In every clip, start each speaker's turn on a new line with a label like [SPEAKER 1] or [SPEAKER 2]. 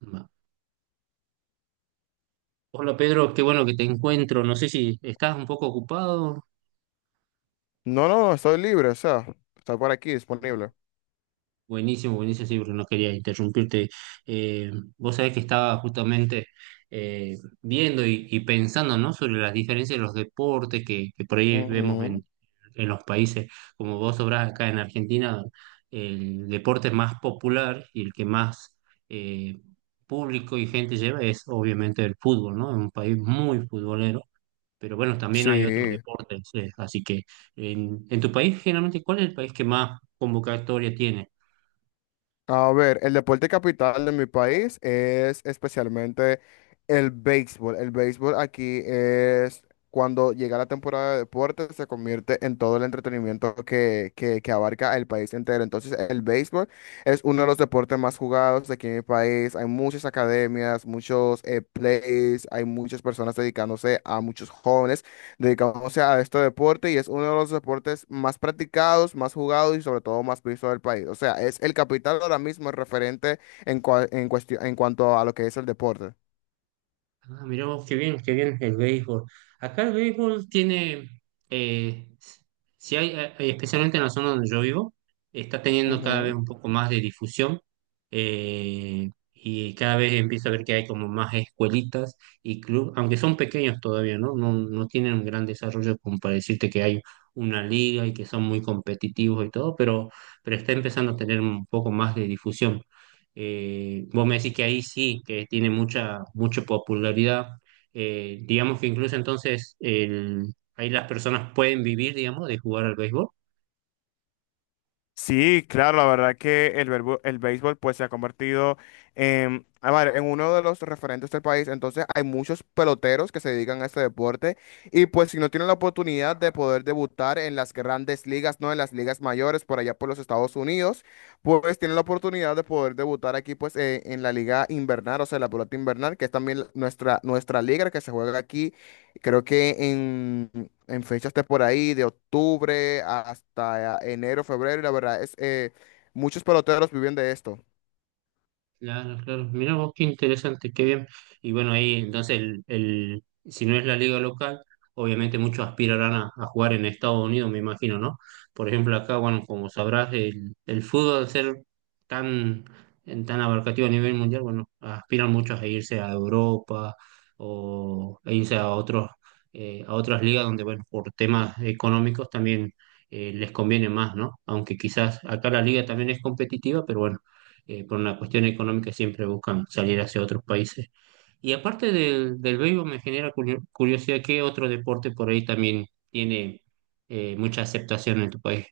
[SPEAKER 1] Va. Hola Pedro, qué bueno que te encuentro. No sé si estás un poco ocupado.
[SPEAKER 2] No, no, no, estoy libre, o sea, está por aquí disponible.
[SPEAKER 1] Buenísimo, buenísimo, sí, porque no quería interrumpirte. Eh, vos sabés que estaba justamente viendo y pensando, ¿no?, sobre las diferencias de los deportes que por ahí vemos
[SPEAKER 2] Ujú.
[SPEAKER 1] en los países. Como vos sabrás, acá en Argentina el deporte más popular y el que más eh, público y gente lleva es obviamente el fútbol, ¿no? Es un país muy futbolero, pero bueno, también hay otros
[SPEAKER 2] Sí.
[SPEAKER 1] deportes. Así que en tu país, generalmente, ¿cuál es el país que más convocatoria tiene?
[SPEAKER 2] A ver, el deporte capital de mi país es especialmente el béisbol. El béisbol aquí es cuando llega la temporada de deportes, se convierte en todo el entretenimiento que abarca el país entero. Entonces, el béisbol es uno de los deportes más jugados aquí en mi país. Hay muchas academias, muchos plays, hay muchas personas dedicándose a muchos jóvenes. Dedicándose a este deporte y es uno de los deportes más practicados, más jugados y sobre todo más visto del país. O sea, es el capital ahora mismo el referente en, en cuestión, en cuanto a lo que es el deporte.
[SPEAKER 1] Ah, mirá vos, qué bien el béisbol. Acá el béisbol tiene, eh, si hay, hay- especialmente en la zona donde yo vivo, está teniendo cada vez
[SPEAKER 2] Ujú.
[SPEAKER 1] un poco más de difusión, y cada vez empiezo a ver que hay como más escuelitas y club, aunque son pequeños todavía, ¿no? No, no tienen un gran desarrollo como para decirte que hay una liga y que son muy competitivos y todo, pero está empezando a tener un poco más de difusión. Vos me decís que ahí sí, que tiene mucha, mucha popularidad. Digamos que incluso entonces ahí las personas pueden vivir, digamos, de jugar al béisbol.
[SPEAKER 2] Sí, claro, la verdad que el béisbol pues se ha convertido en, a ver, en uno de los referentes del país. Entonces hay muchos peloteros que se dedican a este deporte y pues si no tienen la oportunidad de poder debutar en las grandes ligas, no en las ligas mayores por allá por los Estados Unidos, pues tienen la oportunidad de poder debutar aquí pues en la liga invernal, o sea, la pelota invernal, que es también nuestra, nuestra liga que se juega aquí. Creo que en fechas de por ahí, de octubre hasta enero, febrero, y la verdad es, muchos peloteros viven de esto.
[SPEAKER 1] Claro, claro. Mirá vos, qué interesante, qué bien. Y bueno, ahí entonces, si no es la liga local, obviamente muchos aspirarán a jugar en Estados Unidos, me imagino, ¿no? Por ejemplo, acá, bueno, como sabrás, el fútbol al ser tan, tan abarcativo a nivel mundial, bueno, aspiran muchos a irse a Europa o a irse a otros, a otras ligas donde, bueno, por temas económicos también les conviene más, ¿no? Aunque quizás acá la liga también es competitiva, pero bueno, por una cuestión económica siempre buscan salir hacia otros países. Y aparte del béisbol me genera curiosidad qué otro deporte por ahí también tiene mucha aceptación en tu país.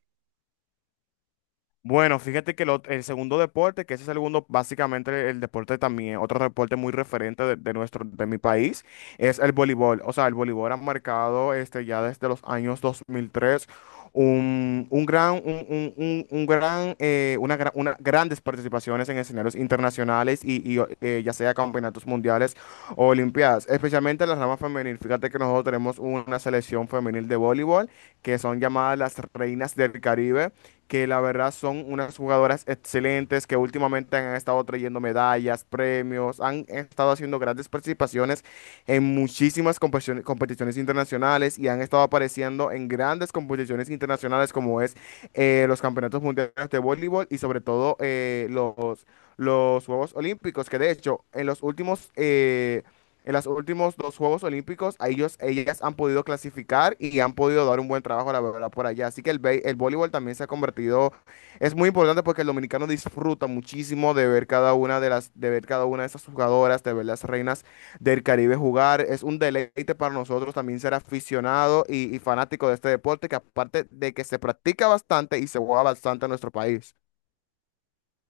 [SPEAKER 2] Bueno, fíjate que el segundo deporte, que ese es el segundo, básicamente el deporte también, otro deporte muy referente de nuestro, de mi país, es el voleibol. O sea, el voleibol ha marcado este, ya desde los años 2003 un gran, una, gra- una- grandes participaciones en escenarios internacionales y, ya sea campeonatos mundiales o olimpiadas, especialmente en la rama femenil. Fíjate que nosotros tenemos una selección femenil de voleibol que son llamadas las Reinas del Caribe, que la verdad son unas jugadoras excelentes, que últimamente han estado trayendo medallas, premios, han estado haciendo grandes participaciones en muchísimas competiciones, competiciones internacionales y han estado apareciendo en grandes competiciones internacionales como es los campeonatos mundiales de voleibol y sobre todo los Juegos Olímpicos, que de hecho en los en los últimos dos Juegos Olímpicos, a ellas han podido clasificar y han podido dar un buen trabajo, la verdad, por allá. Así que el voleibol también se ha convertido, es muy importante porque el dominicano disfruta muchísimo de ver cada una de ver cada una de esas jugadoras, de ver las Reinas del Caribe jugar. Es un deleite para nosotros también ser aficionado y fanático de este deporte, que aparte de que se practica bastante y se juega bastante en nuestro país.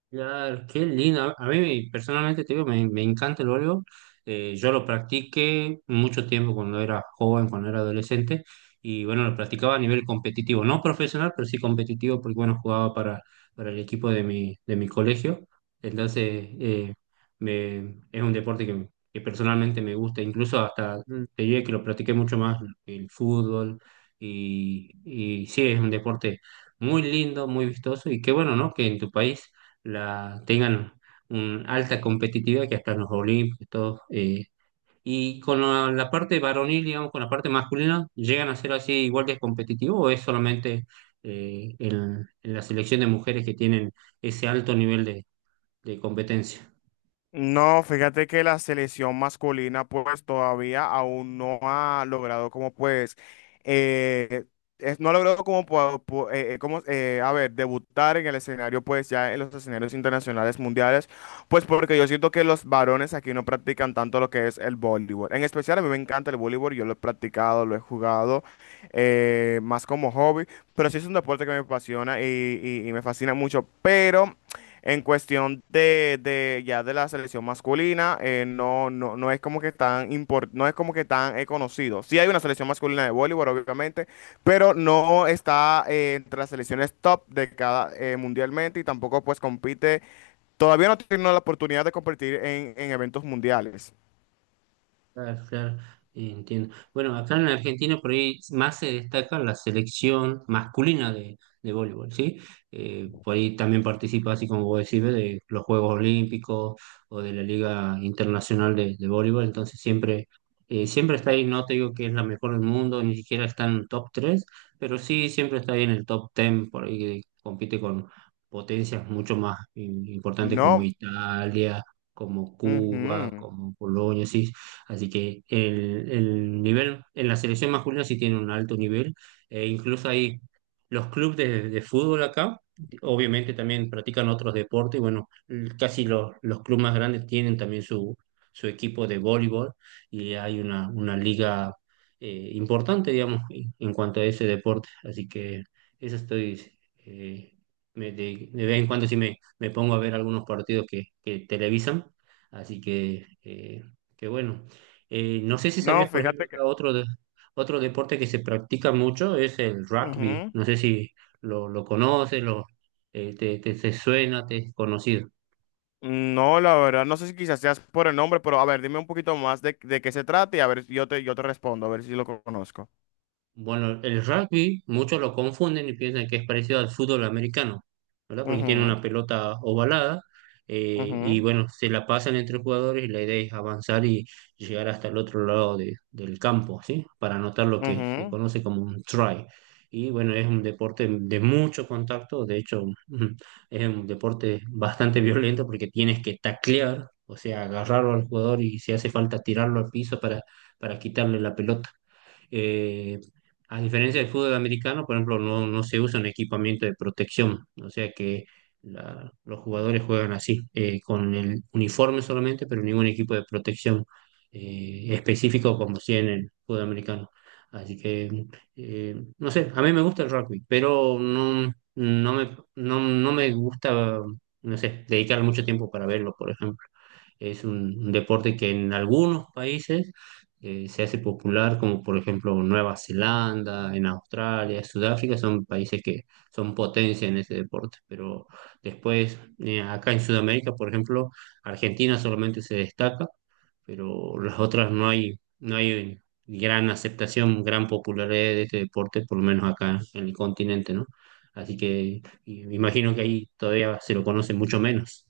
[SPEAKER 1] Claro, qué lindo. A mí personalmente te digo, me encanta el voleibol. Yo lo practiqué mucho tiempo cuando era joven, cuando era adolescente, y bueno, lo practicaba a nivel competitivo, no profesional, pero sí competitivo, porque bueno, jugaba para el equipo de mi colegio. Entonces, es un deporte que personalmente me gusta, incluso hasta te diré que lo practiqué mucho más el fútbol, y sí, es un deporte muy lindo, muy vistoso, y qué bueno, ¿no?, que en tu país tengan una alta competitividad que hasta en los Olímpicos, todo. Y con la parte varonil, digamos, con la parte masculina, ¿llegan a ser así igual de competitivo o es solamente en la selección de mujeres que tienen ese alto nivel de competencia?
[SPEAKER 2] No, fíjate que la selección masculina pues todavía aún no ha logrado como pues, eh, no ha logrado como, a ver, debutar en el escenario pues ya en los escenarios internacionales mundiales, pues porque yo siento que los varones aquí no practican tanto lo que es el voleibol. En especial a mí me encanta el voleibol, yo lo he practicado, lo he jugado más como hobby, pero sí es un deporte que me apasiona y, y me fascina mucho, pero... En cuestión de ya de la selección masculina, no, no, no es como que tan no es como que tan conocido. Sí hay una selección masculina de voleibol, obviamente, pero no está entre las selecciones top de cada mundialmente y tampoco pues compite. Todavía no tiene la oportunidad de competir en eventos mundiales.
[SPEAKER 1] Claro, claro, entiendo. Bueno, acá en Argentina por ahí más se destaca la selección masculina de voleibol, ¿sí? Por ahí también participa, así como vos decís, de los Juegos Olímpicos o de la Liga Internacional de Voleibol, entonces siempre, siempre está ahí, no te digo que es la mejor del mundo, ni siquiera está en el top 3, pero sí siempre está ahí en el top 10, por ahí que compite con potencias mucho más importantes como
[SPEAKER 2] No,
[SPEAKER 1] Italia, como Cuba,
[SPEAKER 2] ujú.
[SPEAKER 1] como Polonia, sí. Así que el nivel en la selección masculina sí tiene un alto nivel. E incluso hay los clubes de fútbol acá, obviamente también practican otros deportes. Bueno, casi los clubes más grandes tienen también su equipo de voleibol y hay una liga importante, digamos, en cuanto a ese deporte. Así que eso estoy... eh, de vez en cuando sí me pongo a ver algunos partidos que televisan, así que bueno. Eh, no sé si
[SPEAKER 2] No,
[SPEAKER 1] sabías, por ejemplo,
[SPEAKER 2] fíjate que.
[SPEAKER 1] acá otro deporte que se practica mucho es el rugby.
[SPEAKER 2] Ujú.
[SPEAKER 1] No sé si lo conoces, lo, te suena, te es conocido.
[SPEAKER 2] No, la verdad, no sé si quizás seas por el nombre, pero a ver, dime un poquito más de qué se trata y a ver, yo te respondo, a ver si lo conozco.
[SPEAKER 1] Bueno, el rugby muchos lo confunden y piensan que es parecido al fútbol americano, ¿verdad? Porque tiene
[SPEAKER 2] Ujú,
[SPEAKER 1] una pelota ovalada, y
[SPEAKER 2] ujú,
[SPEAKER 1] bueno, se la pasan entre jugadores y la idea es avanzar y llegar hasta el otro lado del campo, ¿sí? Para anotar lo que se
[SPEAKER 2] ujú.
[SPEAKER 1] conoce como un try. Y bueno, es un deporte de mucho contacto. De hecho, es un deporte bastante violento porque tienes que taclear, o sea, agarrarlo al jugador y si hace falta tirarlo al piso para quitarle la pelota. Eh, a diferencia del fútbol americano, por ejemplo, no, no se usa un equipamiento de protección, o sea que los jugadores juegan así, con el uniforme solamente, pero ningún equipo de protección específico como si en el fútbol americano. Así que, no sé, a mí me gusta el rugby, pero no, no me, no, no me gusta, no sé, dedicar mucho tiempo para verlo, por ejemplo. Es un deporte que en algunos países se hace popular, como por ejemplo Nueva Zelanda, en Australia, Sudáfrica, son países que son potencia en ese deporte. Pero después, acá en Sudamérica, por ejemplo, Argentina solamente se destaca, pero las otras no hay, no hay gran aceptación, gran popularidad de este deporte, por lo menos acá en el continente, ¿no? Así que imagino que ahí todavía se lo conoce mucho menos.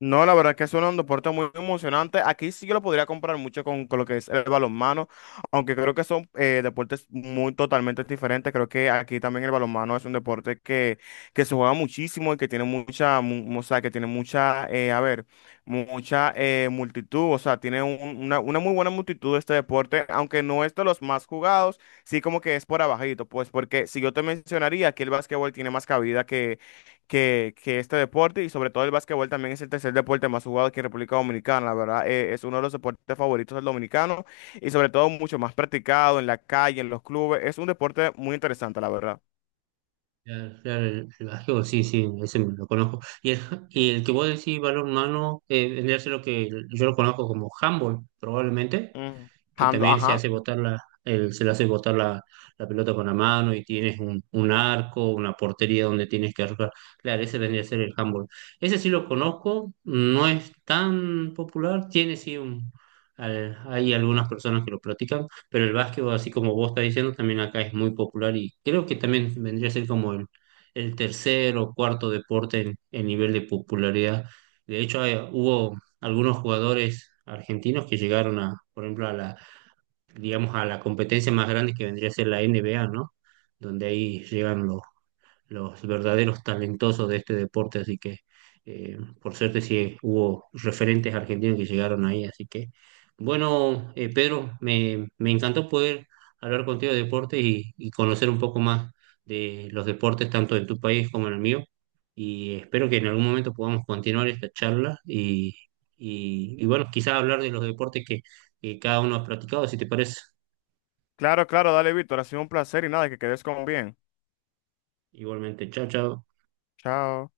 [SPEAKER 2] No, la verdad que es un deporte muy emocionante. Aquí sí que lo podría comprar mucho con lo que es el balonmano, aunque creo que son deportes muy totalmente diferentes. Creo que aquí también el balonmano es un deporte que se juega muchísimo y que tiene mucha, o sea, que tiene mucha, a ver, mucha multitud. O sea, tiene una muy buena multitud este deporte, aunque no es de los más jugados, sí como que es por abajito, pues porque si yo te mencionaría que el básquetbol tiene más cabida que este deporte y sobre todo el básquetbol también es el tercer deporte más jugado aquí en República Dominicana. La verdad, es uno de los deportes favoritos del dominicano y sobre todo mucho más practicado en la calle, en los clubes. Es un deporte muy interesante, la verdad.
[SPEAKER 1] Claro, claro, el básquetbol, sí, sí, ese me lo conozco. Y el, y el que vos decís balón humano, vendría a ser lo que yo lo conozco como handball, probablemente,
[SPEAKER 2] Ujú.
[SPEAKER 1] que
[SPEAKER 2] Hand-
[SPEAKER 1] también se
[SPEAKER 2] Ajá.
[SPEAKER 1] hace botar la, se le hace botar la pelota con la mano y tienes un arco, una portería donde tienes que arrojar. Claro, ese vendría a ser el handball. Ese sí lo conozco, no es tan popular, tiene sí un... hay algunas personas que lo practican, pero el básquetbol, así como vos estás diciendo, también acá es muy popular y creo que también vendría a ser como el tercer o cuarto deporte en nivel de popularidad. De hecho, hubo algunos jugadores argentinos que llegaron a, por ejemplo, a la, digamos, a la competencia más grande que vendría a ser la NBA, ¿no? Donde ahí llegan los verdaderos talentosos de este deporte, así que, por suerte sí hubo referentes argentinos que llegaron ahí, así que bueno. Eh, Pedro, me encantó poder hablar contigo de deportes y conocer un poco más de los deportes, tanto en tu país como en el mío, y espero que en algún momento podamos continuar esta charla y bueno, quizás hablar de los deportes que cada uno ha practicado, si te parece.
[SPEAKER 2] Claro, claro, dale, Víctor. Ha sido un placer y nada, que quedes con bien.
[SPEAKER 1] Igualmente, chao, chao.
[SPEAKER 2] Chao.